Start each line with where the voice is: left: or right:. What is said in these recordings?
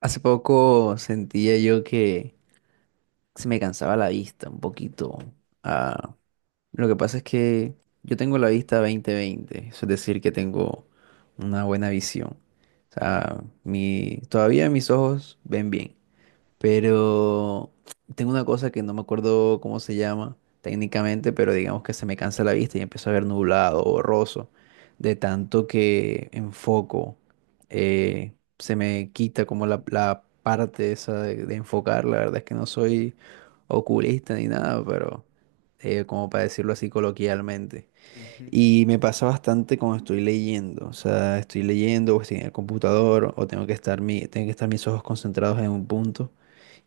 right: Hace poco sentía yo que se me cansaba la vista un poquito. Ah, lo que pasa es que yo tengo la vista 20/20, eso es decir, que tengo una buena visión. O sea, todavía mis ojos ven bien, pero tengo una cosa que no me acuerdo cómo se llama técnicamente, pero digamos que se me cansa la vista y empiezo a ver nublado, borroso, de tanto que enfoco, se me quita como la parte esa de enfocar. La verdad es que no soy oculista ni nada, pero como para decirlo así coloquialmente.
left: Ujú,
right: Y me pasa bastante cuando estoy leyendo, o sea, estoy leyendo o estoy en el computador o tengo que estar mis ojos concentrados en un punto.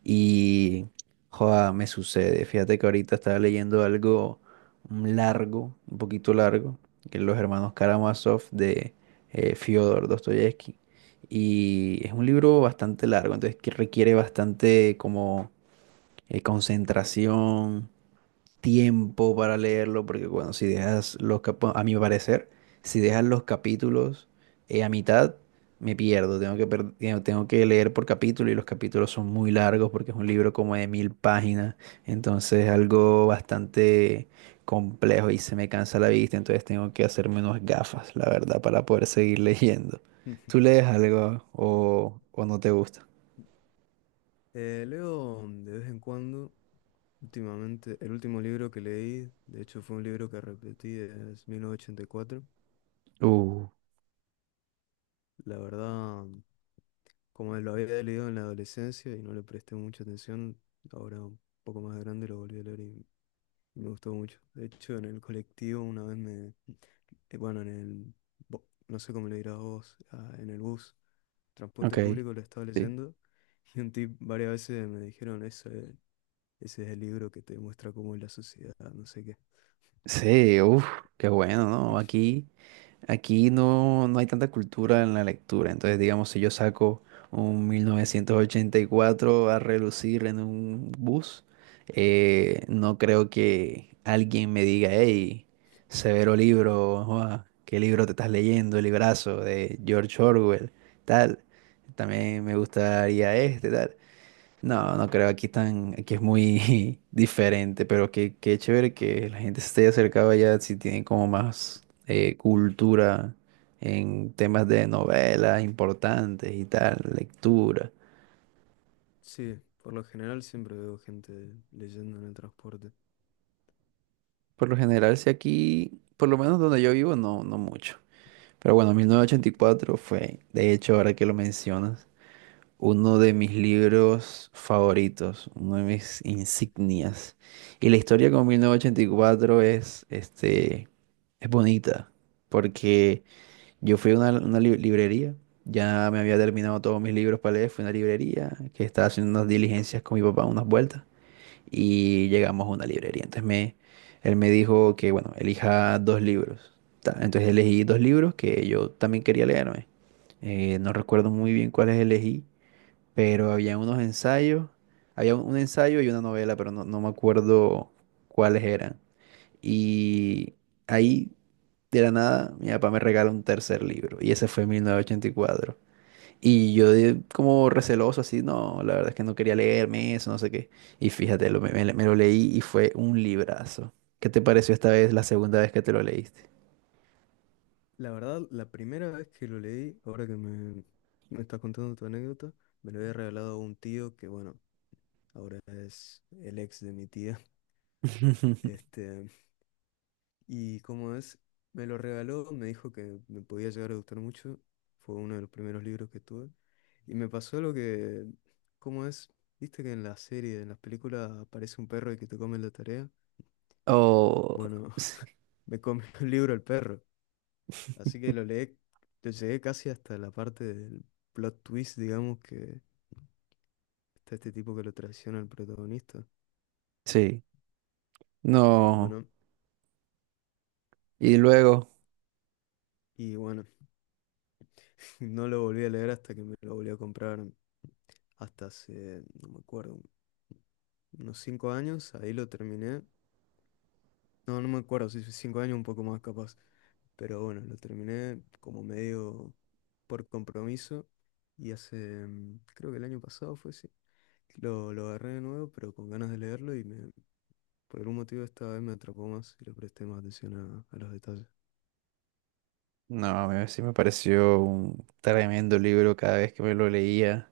right: Y, joda, me sucede. Fíjate que ahorita estaba leyendo algo largo, un poquito largo, que los hermanos Karamazov de Fyodor Dostoyevsky. Y es un libro bastante largo, entonces que requiere bastante como concentración, tiempo para leerlo, porque bueno, si dejas los capítulos, a mi parecer, si dejas los capítulos a mitad, me pierdo, tengo que leer por capítulo y los capítulos son muy largos porque es un libro como de 1.000 páginas, entonces es algo bastante complejo y se me cansa la vista, entonces tengo que hacerme unas gafas, la verdad, para poder seguir leyendo.
left: ujú.
right: ¿Tú lees algo o no te gusta?
left: Leo de vez en cuando, últimamente, el último libro que leí, de hecho fue un libro que repetí, es 1984.
right: Uh,
left: La verdad, como lo había leído en la adolescencia y no le presté mucha atención, ahora un poco más grande lo volví a leer y me gustó mucho. De hecho, en el colectivo una vez bueno, no sé cómo le dirás vos, ah, en el bus, transporte
right: ok.
left: público lo estaba
right: Sí,
left: leyendo. Y un tip varias veces me dijeron eso. Ese es el libro que te muestra cómo es la sociedad, no sé qué.
right: sí, uff, qué bueno, ¿no? Aquí no, no hay tanta cultura en la lectura, entonces digamos si yo saco un 1984 a relucir en un bus, no creo que alguien me diga, hey, severo libro, joa, ¿qué libro te estás leyendo? El librazo de George Orwell, tal. También me gustaría este, tal. No, no creo, aquí es muy diferente, pero qué chévere que la gente se esté acercando allá si tienen como más cultura en temas de novelas importantes y tal, lectura.
left: Sí, por lo general siempre veo gente leyendo en el transporte.
right: Por lo general, si aquí, por lo menos donde yo vivo, no, no mucho. Pero bueno, 1984 fue, de hecho, ahora que lo mencionas. Uno de mis libros favoritos, uno de mis insignias. Y la historia con 1984 es, este, es bonita, porque yo fui a una librería, ya me había terminado todos mis libros para leer, fui a una librería que estaba haciendo unas diligencias con mi papá, unas vueltas, y llegamos a una librería. Entonces él me dijo que, bueno, elija dos libros. Ta, entonces elegí dos libros que yo también quería leerme. No recuerdo muy bien cuáles elegí, pero había unos ensayos, había un ensayo y una novela, pero no, no me acuerdo cuáles eran. Y ahí, de la nada, mi papá me regala un tercer libro, y ese fue en 1984. Y cuatro. Y yo como receloso, así, no, la verdad es que no quería leerme eso, no sé qué. Y fíjate, me lo leí y fue un librazo. ¿Qué te pareció esta vez, la segunda vez que te lo leíste?
left: La verdad, la primera vez que lo leí, ahora que me estás contando tu anécdota, me lo había regalado un tío que, bueno, ahora es el ex de mi tía. Este, y como es, me lo regaló, me dijo que me podía llegar a gustar mucho. Fue uno de los primeros libros que tuve. Y me pasó lo que, como es, viste que en las series, en las películas aparece un perro y que te come la tarea.
right: Oh,
left: Bueno,
right: sí,
left: me comió el libro el perro. Así que lo leí, lo llegué casi hasta la parte del plot twist, digamos, que está este tipo que lo traiciona al protagonista.
right: sí, no.
left: Bueno,
right: Y luego...
left: y bueno, no lo volví a leer hasta que me lo volví a comprar hasta hace, no me acuerdo, unos 5 años, ahí lo terminé. No, no me acuerdo si fue 5 años, un poco más capaz. Pero bueno, lo terminé como medio por compromiso. Y hace, creo que el año pasado fue así. Lo agarré de nuevo, pero con ganas de leerlo y por algún motivo esta vez me atrapó más y le presté más atención a los detalles.
right: No, a mí sí me pareció un tremendo libro cada vez que me lo leía.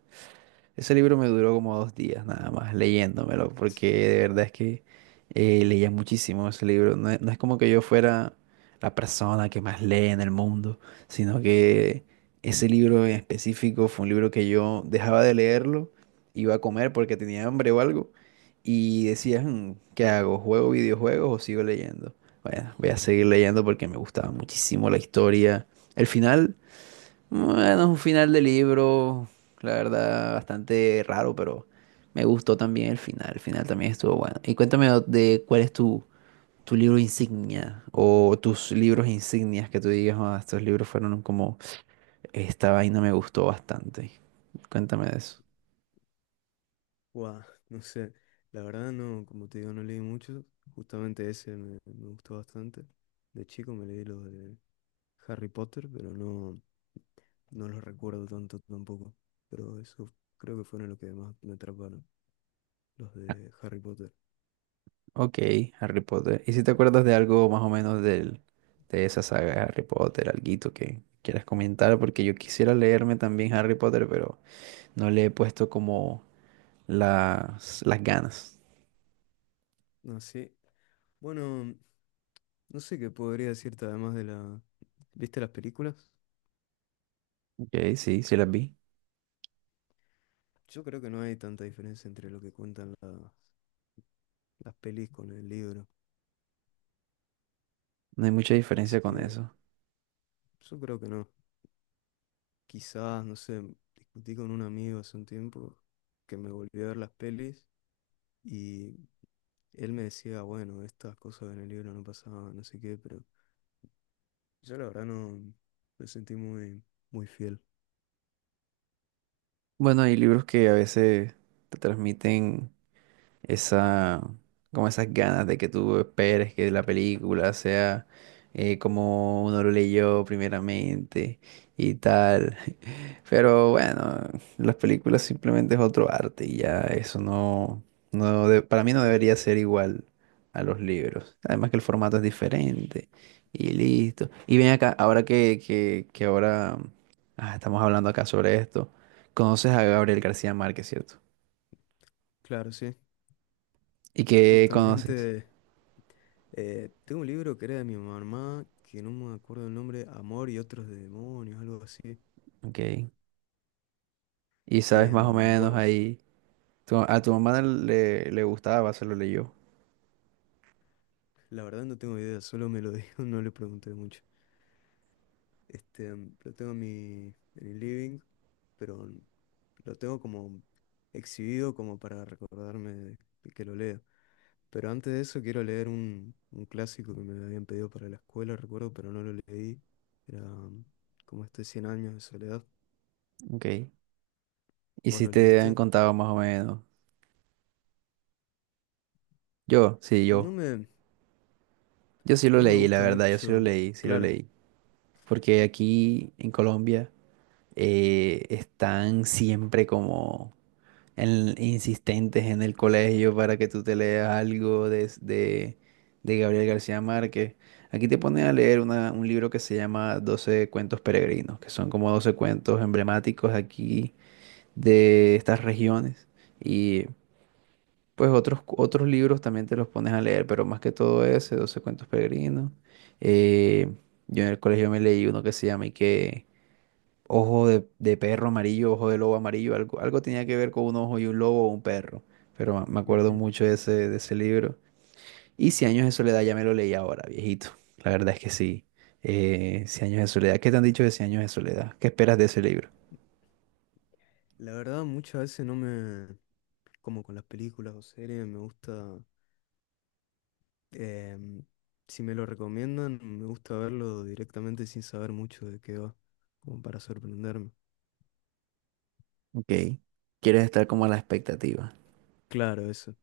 right: Ese libro me duró como 2 días nada más leyéndomelo, porque de verdad es que leía muchísimo ese libro. No es como que yo fuera la persona que más lee en el mundo, sino que ese libro en específico fue un libro que yo dejaba de leerlo, iba a comer porque tenía hambre o algo, y decía, "Mm, ¿qué hago? ¿Juego videojuegos o sigo leyendo? Bueno, voy a seguir leyendo porque me gustaba muchísimo la historia". El final... Bueno, es un final de libro, la verdad, bastante raro, pero me gustó también el final. El final también estuvo bueno. Y cuéntame de cuál es tu libro insignia o tus libros insignias que tú digas, "Ah, estos libros fueron como, esta vaina me gustó bastante". Cuéntame de eso.
left: Guau, no sé, la verdad no, como te digo, no leí mucho, justamente ese me gustó bastante. De chico me leí los de Harry Potter, pero no, no los recuerdo tanto tampoco. Pero eso creo que fueron los que más me atraparon, los
right: Ah,
left: de Harry Potter.
right: ok, Harry Potter. ¿Y si te acuerdas de algo más o menos de esa saga de Harry Potter, alguito que quieras comentar? Porque yo quisiera leerme también Harry Potter, pero no le he puesto como las ganas.
left: No sé, bueno, no sé qué podría decirte además de la... ¿Viste las películas?
right: Ok, sí, sí las vi.
left: Yo creo que no hay tanta diferencia entre lo que cuentan las pelis con el libro.
right: No hay mucha
left: Así
right: diferencia con
left: que
right: eso.
left: yo creo que no. Quizás, no sé, discutí con un amigo hace un tiempo que me volvió a ver las pelis. Y él me decía, bueno, estas cosas en el libro no pasaban, no sé qué, pero yo la verdad no me sentí muy, muy fiel.
right: Bueno, hay libros que a veces te transmiten esa, como esas ganas de que tú esperes que la película sea como uno lo leyó primeramente y tal. Pero bueno, las películas simplemente es otro arte y ya eso no, para mí no
left: Claro,
right: debería ser igual a los libros. Además que el formato es diferente y listo. Y ven acá, ahora que estamos hablando acá sobre esto, conoces a Gabriel García Márquez, ¿cierto?
left: claro, sí.
right: ¿Y qué conoces?
left: Justamente tengo un libro que era de mi mamá, que no me acuerdo el nombre, Amor y otros demonios, algo así.
right: Ok. Y sabes más o menos
left: Bueno,
right: ahí. A tu mamá no le gustaba, se lo leyó.
left: la verdad no tengo idea, solo me lo dijo, no le pregunté mucho. Este, lo tengo en el living, pero lo tengo como exhibido como para recordarme de que lo lea. Pero antes de eso quiero leer un clásico que me habían pedido para la escuela, recuerdo, pero no lo leí. Era como este Cien años de soledad.
right: Ok. ¿Y
left: ¿Vos
right: si
left: lo
right: te han
left: leíste?
right: contado más o menos? Yo, sí,
left: No
right: yo.
left: me,
right: Yo sí lo
left: no me
right: leí, la
left: gusta
right: verdad, yo sí lo
left: mucho,
right: leí, sí lo
left: claro.
right: leí. Porque aquí en Colombia están siempre como insistentes en el colegio para que tú te leas algo de Gabriel García Márquez. Aquí te ponen a leer un libro que se llama Doce cuentos peregrinos, que son como 12 cuentos emblemáticos aquí de estas regiones. Y pues otros libros también te los pones a leer, pero más que todo ese, Doce cuentos peregrinos. Eh, yo en el colegio me leí uno que se llama y que Ojo de perro amarillo, ojo de lobo amarillo, algo tenía que ver con un ojo y un lobo o un perro, pero me acuerdo
left: Ujú.
right: mucho de ese libro. Y Cien años de soledad ya me lo leí ahora, viejito. La verdad es que sí. Cien años de soledad, ¿qué te han dicho de Cien años de soledad? ¿Qué esperas de ese libro?
left: La verdad, muchas veces no me, como con las películas o series, me gusta, em, si me lo recomiendan, me gusta verlo directamente sin saber mucho de qué va, como para sorprenderme.
right: Ok. Quieres estar como a la expectativa.
left: Claro, eso,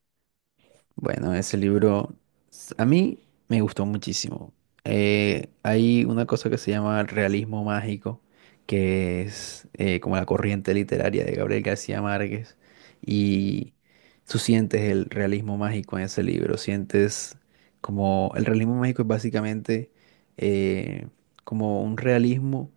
right: Bueno, ese libro a mí me gustó muchísimo. Hay una cosa que se llama realismo mágico, que es como la corriente literaria de Gabriel García Márquez. Y tú sientes el realismo mágico en ese libro. Sientes como el realismo mágico es básicamente eh, como un realismo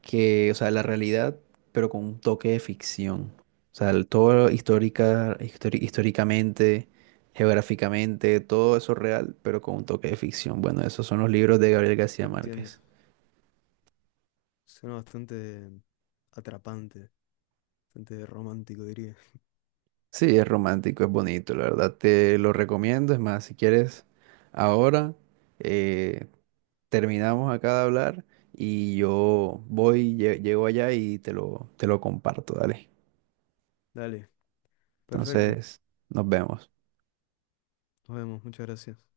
right: que, o sea, la realidad, pero con un toque de ficción. O sea, todo históricamente, geográficamente, todo eso real, pero con un toque de ficción. Bueno, esos son los libros de Gabriel García
left: lo entiendo.
right: Márquez.
left: Suena bastante atrapante. Bastante romántico, diría.
right: Sí, es romántico, es bonito, la verdad te lo recomiendo. Es más, si quieres, ahora eh, terminamos acá de hablar y yo voy, llego allá y te lo comparto, dale.
left: Dale, perfecto.
right: Entonces, nos vemos.
left: Nos vemos, muchas gracias.